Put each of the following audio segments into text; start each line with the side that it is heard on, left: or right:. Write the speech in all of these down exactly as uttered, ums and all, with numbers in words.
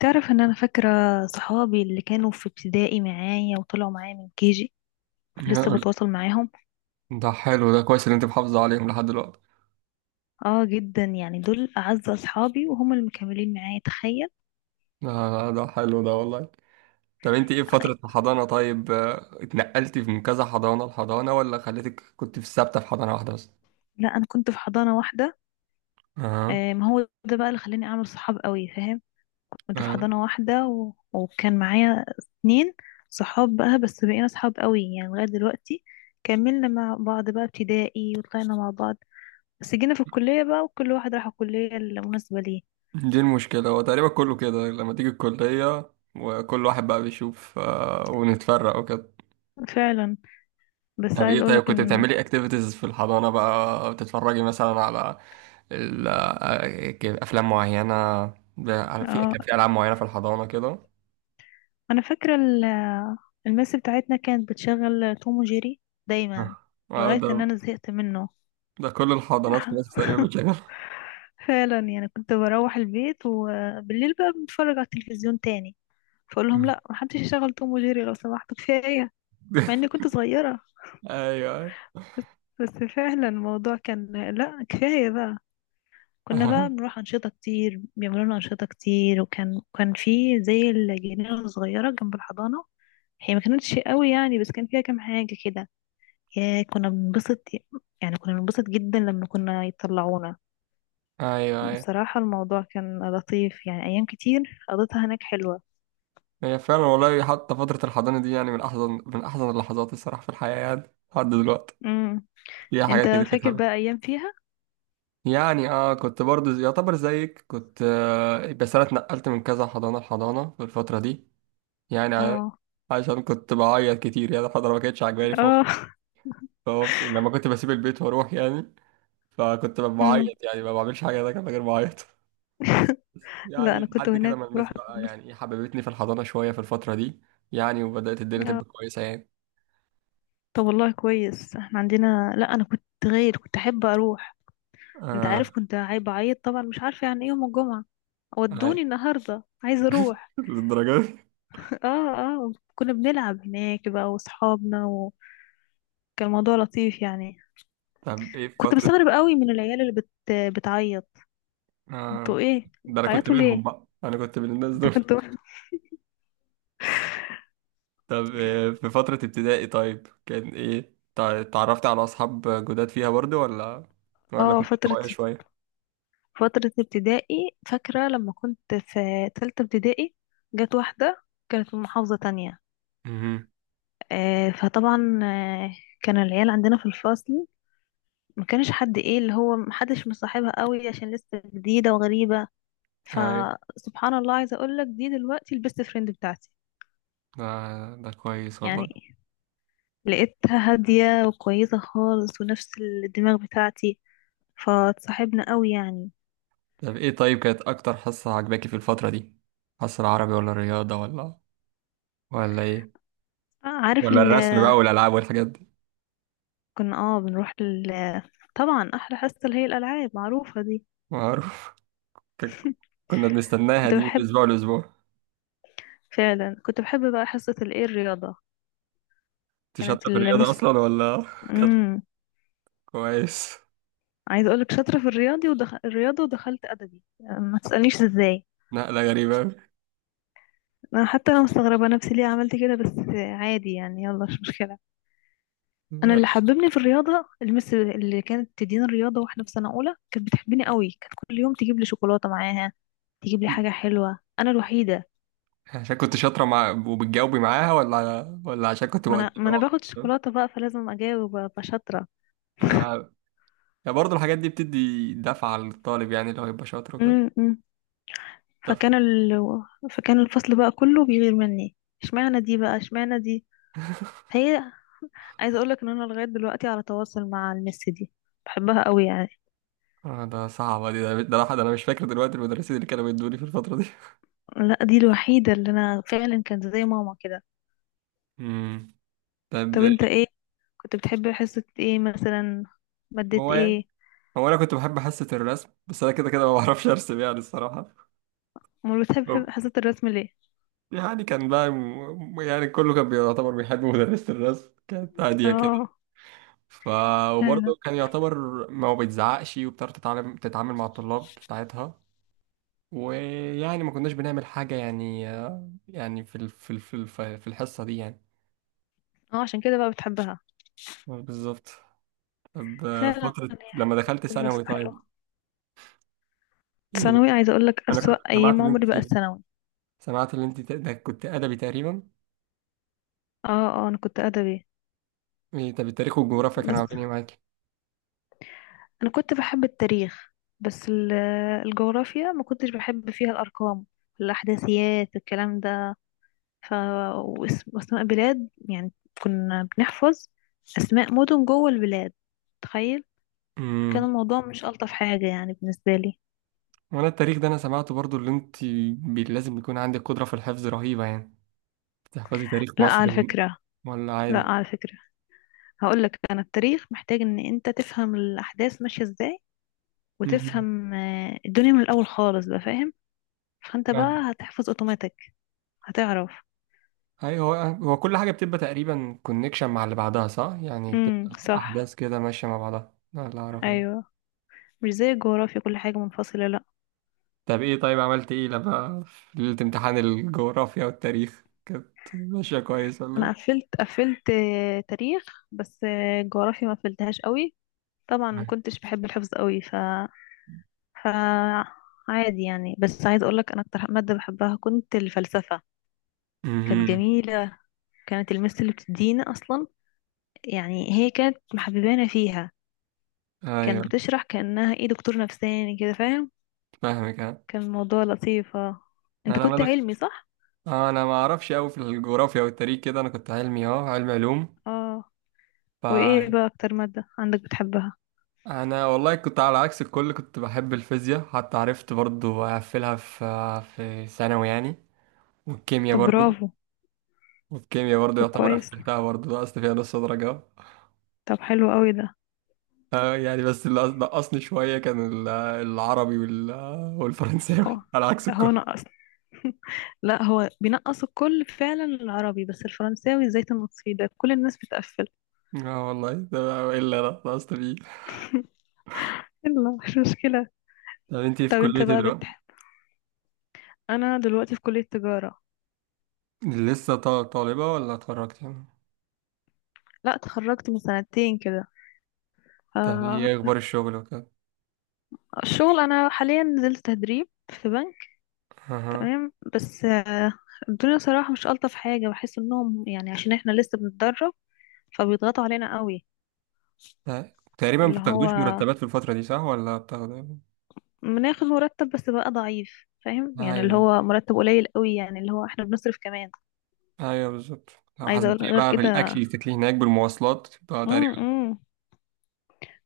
left: تعرف ان انا فاكرة صحابي اللي كانوا في ابتدائي معايا وطلعوا معايا من كيجي ولسه
right: يا-
left: بتواصل معاهم.
right: ده حلو، ده كويس ان انت محافظة عليهم لحد دلوقتي.
left: اه جدا، يعني دول اعز اصحابي وهم اللي مكملين معايا، تخيل.
right: ده, ده حلو ده والله. طب انت ايه في فترة الحضانة؟ طيب، آه، اتنقلتي من كذا حضانة لحضانة ولا خليتك كنت في ثابتة في حضانة واحدة بس؟
left: لا، انا كنت في حضانة واحدة.
right: اه.
left: آه، ما هو ده بقى اللي خلاني اعمل صحاب قوي، فاهم. كنت في
right: اه.
left: حضانة واحدة و... وكان معايا اتنين صحاب بقى، بس بقينا صحاب قوي يعني لغاية دلوقتي. كملنا مع بعض بقى ابتدائي وطلعنا مع بعض. بس جينا في الكلية بقى وكل واحد راح الكلية المناسبة ليه.
right: دي المشكلة، هو تقريبا كله كده لما تيجي الكلية وكل واحد بقى بيشوف، آه، ونتفرق وكده.
left: فعلا. بس
right: طب
left: عايز
right: ايه طيب،
left: اقولك
right: كنت
left: ان...
right: بتعملي اكتيفيتيز في الحضانة بقى؟ بتتفرجي مثلا على ال- آه، افلام معينة؟ ب- في
left: اه،
right: كان في العاب معينة في الحضانة كده؟
left: انا فاكره ال- المس بتاعتنا كانت بتشغل توم وجيري
right: آه.
left: دايما
right: آه،
left: لغايه
right: ده.
left: ان انا زهقت منه.
right: ده كل الحضانات في مصر تقريبا بتشغل.
left: فعلا، يعني كنت بروح البيت وبالليل بقى بنتفرج على التلفزيون تاني، فاقول لهم لا، محدش يشغل توم وجيري لو سمحت، كفايه. مع اني كنت صغيره.
right: ايوه، ايوه.
left: بس فعلا الموضوع كان... لا، كفايه بقى. كنا بقى بنروح انشطه كتير، بيعملوا لنا انشطه كتير وكان كان في زي الجنينه الصغيره جنب الحضانه، هي ما كانتش قوي يعني بس كان فيها كام حاجه كده. يا كنا بنبسط، يعني كنا بنبسط جدا لما كنا يطلعونا.
right: ايوه، ايوه.
left: بصراحة الموضوع كان لطيف، يعني أيام كتير قضيتها هناك حلوة.
right: هي فعلا والله، حتى فترة الحضانة دي يعني من أحزن من أحزن اللحظات الصراحة في الحياة يعني لحد دلوقتي.
left: امم.
right: فيها
left: انت
right: حاجات كتير كانت
left: فاكر بقى
right: حلوة.
left: ايام فيها؟
right: يعني اه كنت برضو زي- يعتبر زيك كنت، آه بس أنا اتنقلت من كذا حضانة لحضانة في الفترة دي. يعني ع-
left: اه،
right: عشان كنت بعيط كتير يعني الحضانة ما كانتش عاجباني، ف-
left: اه.
right: ف- لما كنت بسيب البيت وأروح يعني، فكنت
left: امم.
right: بعيط يعني ما بعملش حاجة ده غير بعيط.
left: لا،
right: يعني
left: أنا كنت
right: لحد كده
left: هناك
right: ما الماس
left: بروح
right: بقى
left: بس.
right: يعني ايه حببتني في الحضانة شوية في الفترة دي، يعني وبدأت الدنيا تبقى كويسة يعني.
left: طب والله كويس، احنا عندنا لا، أنا كنت غير، كنت أحب أروح. أنت
right: اه.
left: عارف، كنت عايبة بعيط طبعا، مش عارفة يعني إيه يوم الجمعة
right: هاي.
left: ودوني النهاردة عايزة أروح.
right: للدرجة دي.
left: اه، اه، كنا بنلعب هناك بقى وأصحابنا وكان الموضوع لطيف يعني.
right: طب ايه في
left: كنت
right: فترة.
left: بستغرب قوي من العيال اللي بت... بتعيط. انتوا
right: اه.
left: ايه
right: ده انا كنت
left: بتعيطوا
right: منهم
left: ليه؟
right: بقى، انا كنت من الناس
left: انت
right: دول.
left: كنت واحد؟
right: طب إيه في فترة ابتدائي؟ طيب، كان ايه تع- اتعرفت على اصحاب جداد فيها برضو ولا ولا
left: اه،
right: كنت
left: فترة
right: طوعية شوية؟
left: فترة ابتدائي، فاكرة لما كنت في تالتة ابتدائي. جت واحدة كانت من محافظة تانية.
right: امم.
left: آه، فطبعا آه، كان العيال عندنا في الفصل ما كانش حد ايه اللي هو محدش مصاحبها قوي عشان لسه جديدة وغريبة.
right: هاي.
left: فسبحان الله، عايزة اقولك دي دلوقتي البيست فريند بتاعتي.
right: ده ده كويس والله.
left: يعني لقيتها هادية وكويسة خالص ونفس الدماغ بتاعتي، فاتصاحبنا قوي يعني.
right: طب ايه طيب، كانت اكتر حصة عجباكي في الفترة دي؟ حصة العربي ولا الرياضة ولا، ولا ايه؟
left: آه، عارف
right: ولا
left: ال...
right: الرسم بقى والالعاب والحاجات دي؟
left: كنا اه بنروح ال... طبعا احلى حصه اللي هي الالعاب معروفه دي.
right: معروف. ك- كنا بنستناها
left: كنت
right: دي من
left: بحب
right: اسبوع لاسبوع.
left: فعلا كنت بحب بقى حصه الايه الرياضه.
right: انت
left: كانت
right: شاطره في الرياضه
left: المس...
right: اصلا ولا كانت؟
left: امم
right: كويس.
left: عايزه اقولك شاطره في الرياضي ودخ... الرياضه ودخلت ادبي، يعني ما تسالنيش ازاي.
right: نقله غريبه أوي.
left: انا حتى انا مستغربه نفسي ليه عملت كده، بس عادي يعني، يلا مش مشكله. انا
right: لا.
left: اللي حببني في الرياضه المس اللي كانت تديني الرياضه، واحنا في سنه اولى كانت بتحبني قوي، كانت كل يوم تجيب لي شوكولاته معاها، تجيب لي حاجه حلوه، انا الوحيده.
right: عشان كنت شاطره مع وبتجاوبي معاها ولا ولا عشان كنت
left: ما
right: بقعد؟
left: انا ما انا باخد شوكولاته بقى، فلازم اجاوب ابقى شاطره.
right: آه. يعني برضه الحاجات دي بتدي دفعة للطالب يعني اللي هو يبقى شاطر وكده.
left: امم. فكان
right: دفعة.
left: ال... فكان الفصل بقى كله بيغير مني، اشمعنى دي بقى اشمعنى دي. هي... عايزه اقول لك ان انا لغايه دلوقتي على تواصل مع المس دي، بحبها قوي يعني.
right: آه، ده صعبة دي، ده ده الواحد أنا مش فاكر دلوقتي المدرسين اللي كانوا بيدوني في الفترة دي.
left: لا، دي الوحيده اللي انا فعلا كانت زي ماما كده.
right: مم. طب.
left: طب انت ايه، كنت بتحب حصة ايه مثلا؟ مادة
right: هو يعني،
left: ايه؟
right: هو أنا كنت بحب حصة الرسم، بس أنا كده كده ما بعرفش أرسم يعني الصراحة.
left: امال
right: طب،
left: بتحب حصة الرسم ليه؟
right: يعني كان بقى م- يعني كله كان بيعتبر بيحب مدرسة الرسم، كانت هادية كده.
left: اه،
right: ف.
left: فعلا.
right: وبرضه كان يعتبر، ما هو بيتزعقش وبتعرف تتعلم تتعامل مع الطلاب بتاعتها، ويعني ما كناش بنعمل حاجة يعني، آه، يعني في ال... في ال... في ال... في الحصة دي يعني.
left: اه، عشان كده بقى بتحبها.
right: آه، بالظبط. طب آه،
left: فعلا
right: فترة
left: هي
right: لما
left: حصة
right: دخلت
left: الرسم
right: ثانوي
left: حلوة.
right: طيب. إيه؟
left: ثانوي عايزة اقولك
right: أنا كنت
left: اسوأ
right: سمعت
left: ايام
right: إن أنت
left: عمري بقى الثانوي.
right: سمعت إن أنت ت- ده كنت أدبي تقريبا.
left: اه، اه، انا كنت ادبي.
right: إيه؟ طب التاريخ والجغرافيا كانوا
left: بس
right: عاملين إيه؟
left: انا كنت بحب التاريخ. بس ال- الجغرافيا ما كنتش بحب فيها الارقام، الاحداثيات الكلام ده. ف واسم- واسماء بلاد يعني، كنا بنحفظ اسماء مدن جوه البلاد، تخيل. كان
right: معاكي؟
left: الموضوع مش ألطف حاجة يعني بالنسبة لي.
right: وانا التاريخ ده انا سمعته برضو اللي انت، بي- لازم يكون عندك قدرة في الحفظ رهيبة يعني، تحفظي تاريخ
left: لا
right: مصر
left: على
right: من-.
left: فكرة،
right: ولا
left: لا
right: عادي.
left: على فكرة، هقول لك أنا التاريخ محتاج إن أنت تفهم الأحداث ماشية إزاي،
right: مم.
left: وتفهم آه، الدنيا من الأول خالص بقى، فاهم. فأنت
right: فاهم.
left: بقى هتحفظ أوتوماتيك، هتعرف.
right: ايوه، هو هو كل حاجة بتبقى تقريبا كونكشن مع اللي بعدها صح، يعني
left: امم،
right: بتبقى
left: صح.
right: احداث كده ماشية مع بعضها، ده اللي اعرفه يعني.
left: أيوه. مش زي الجغرافيا كل حاجة منفصلة، لا.
right: طب ايه طيب، عملت ايه لما في ليلة امتحان الجغرافيا والتاريخ؟ كانت ماشية كويس ولا
left: أنا
right: ايه؟
left: قفلت قفلت آه، تاريخ. بس آه، الجغرافيا ما قفلتهاش قوي. طبعا ما
right: مم.
left: كنتش بحب الحفظ قوي، ف ف عادي يعني. بس عايز اقول لك انا اكتر ماده بحبها كنت الفلسفه، كانت
right: مهم.
left: جميلة. كانت المس اللي بتدينا أصلا، يعني هي كانت محببانة فيها،
right: ايوه.
left: كانت بتشرح كأنها ايه دكتور نفساني كده، فاهم.
right: فاهمك. ها.
left: كان الموضوع لطيف، اه. انت
right: انا ما
left: كنت
right: دخل...
left: علمي صح؟
right: آه، انا ما اعرفش قوي في الجغرافيا والتاريخ كده، انا كنت علمي اه علم علوم.
left: اه.
right: ف.
left: وايه بقى أكتر مادة عندك بتحبها؟
right: انا والله كنت على عكس الكل، كنت بحب الفيزياء حتى عرفت برضو اقفلها في في ثانوي يعني. والكيمياء
left: طب
right: برضو.
left: برافو.
right: والكيمياء برضو
left: طب
right: يعتبر
left: كويس.
right: قفلتها، برضو نقصت فيها نص درجة.
left: طب حلو قوي ده.
right: آه يعني بس اللي نقصني شوية كان ال- العربي وال- والفرنساوي
left: هو
right: على عكس
left: هو
right: الكل.
left: نقص. لا، هو بينقص الكل فعلا العربي، بس الفرنساوي زيت النصفي ده كل الناس بتقفل.
right: اه والله، ده الا انا نقصت فيه.
left: يلا مش مشكلة.
right: طب انتي في
left: طب
right: كلية
left: انت
right: ايه
left: بقى
right: دلوقتي؟
left: بتحب... انا دلوقتي في كلية تجارة.
right: لسه طا- طالبة ولا اتخرجت يعني؟
left: لا، اتخرجت من سنتين كده.
right: طب
left: آه،
right: ايه اخبار الشغل وكده؟
left: الشغل انا حاليا نزلت تدريب في بنك.
right: اها.
left: تمام، بس آه، الدنيا صراحة مش ألطف حاجة، بحس انهم يعني عشان احنا لسه بنتدرب فبيضغطوا علينا قوي.
right: ت- تقريبا ما
left: اللي هو
right: بتاخدوش مرتبات في الفترة دي، صح ولا بتاخدوا؟
left: بناخد مرتب بس بقى ضعيف، فاهم يعني، اللي
right: ايوه،
left: هو مرتب قليل قوي، يعني اللي هو احنا بنصرف كمان.
right: ايوه، بالظبط. لو
left: عايزة اقول
right: حسبتيها
left: غير
right: بقى بالاكل
left: كده.
right: اللي تاكليه هناك بالمواصلات تبقى تقريبا.
left: امم.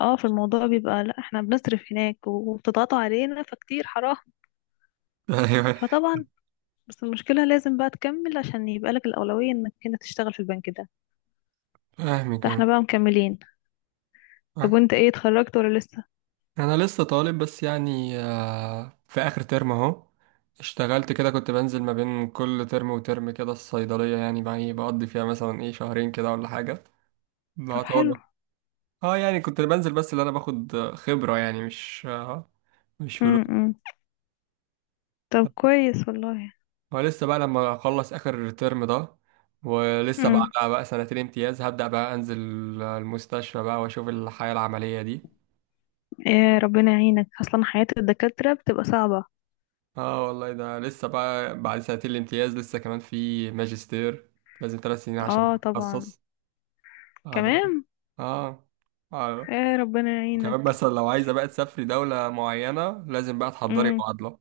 left: اه، في الموضوع بيبقى لا احنا بنصرف هناك وبتضغطوا علينا فكتير حرام.
right: ايوه.
left: فطبعا بس المشكلة لازم بقى تكمل عشان يبقى لك الأولوية انك انت تشتغل في البنك ده.
right: فاهمك.
left: فاحنا بقى مكملين. طب
right: انا
left: وانت ايه، اتخرجت ولا لسه؟
right: انا لسه طالب بس يعني، آه، في اخر ترم اهو. اشتغلت كده، كنت بنزل ما بين كل ترم وترم كده الصيدليه، يعني بقى إيه، بقضي فيها مثلا ايه شهرين كده ولا حاجه.
left: طب حلو.
right: بعتبر. اه يعني كنت بنزل بس اللي انا باخد خبره يعني مش، آه، مش فلوس.
left: امم. طب كويس والله.
right: ولسه بقى لما اخلص اخر ترم ده، ولسه مم.
left: امم.
right: بعدها بقى سنتين امتياز هبدأ بقى انزل المستشفى بقى واشوف الحياة العملية دي.
left: يا ربنا يعينك، اصلا حياة الدكاترة بتبقى صعبة.
right: اه والله، ده لسه بقى بعد سنتين الامتياز لسه كمان في ماجستير، لازم ثلاث سنين عشان
left: اه، طبعا.
right: تتخصص. بعد.
left: كمان.
right: اه. اه.
left: يا ربنا
right: وكمان
left: يعينك.
right: مثلا لو عايزة بقى تسافري دولة معينة لازم بقى تحضري
left: امم.
right: معادلة.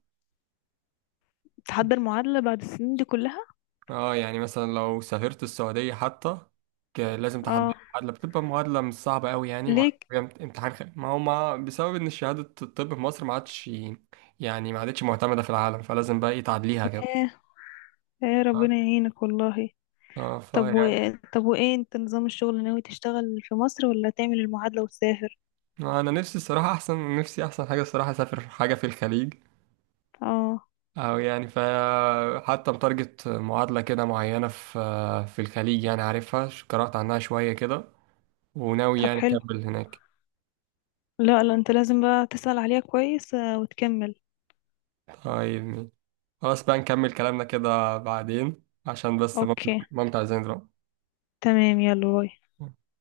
left: تحضر معادلة بعد السنين دي كلها؟
right: اه يعني مثلا لو سافرت السعودية حتى، ك- لازم تحضر
left: اه.
right: معادلة، بتبقى معادلة مش صعبة قوي يعني، معادلة
left: ليك.
right: بجد امتحان خ... ما هو ما بسبب ان شهادة الطب في مصر ما عادش، يعني ما عادتش معتمدة في العالم، فلازم بقى ايه تعدليها كده.
left: يا يا ربنا
right: اه.
left: يعينك والله.
right: اه،
left: طب و...
right: فيعني.
left: طب وايه انت نظام الشغل، ناوي تشتغل في مصر ولا تعمل المعادلة وتسافر؟
right: انا نفسي الصراحة احسن، نفسي احسن حاجة الصراحة اسافر حاجة في الخليج،
left: اه.
right: او يعني ف، حتى متارجت معادلة كده معينة في في الخليج يعني، عارفها، ش- قرأت عنها شوية كده، وناوي
left: طب
right: يعني
left: حلو.
right: اكمل هناك.
left: لا، لا، انت لازم بقى تسأل عليها كويس آه، وتكمل.
right: طيب. خلاص بقى نكمل كلامنا كده بعدين عشان بس مامتي
left: اوكي.
right: مامتي عايزين دلوقتي.
left: تمام، يلا باي.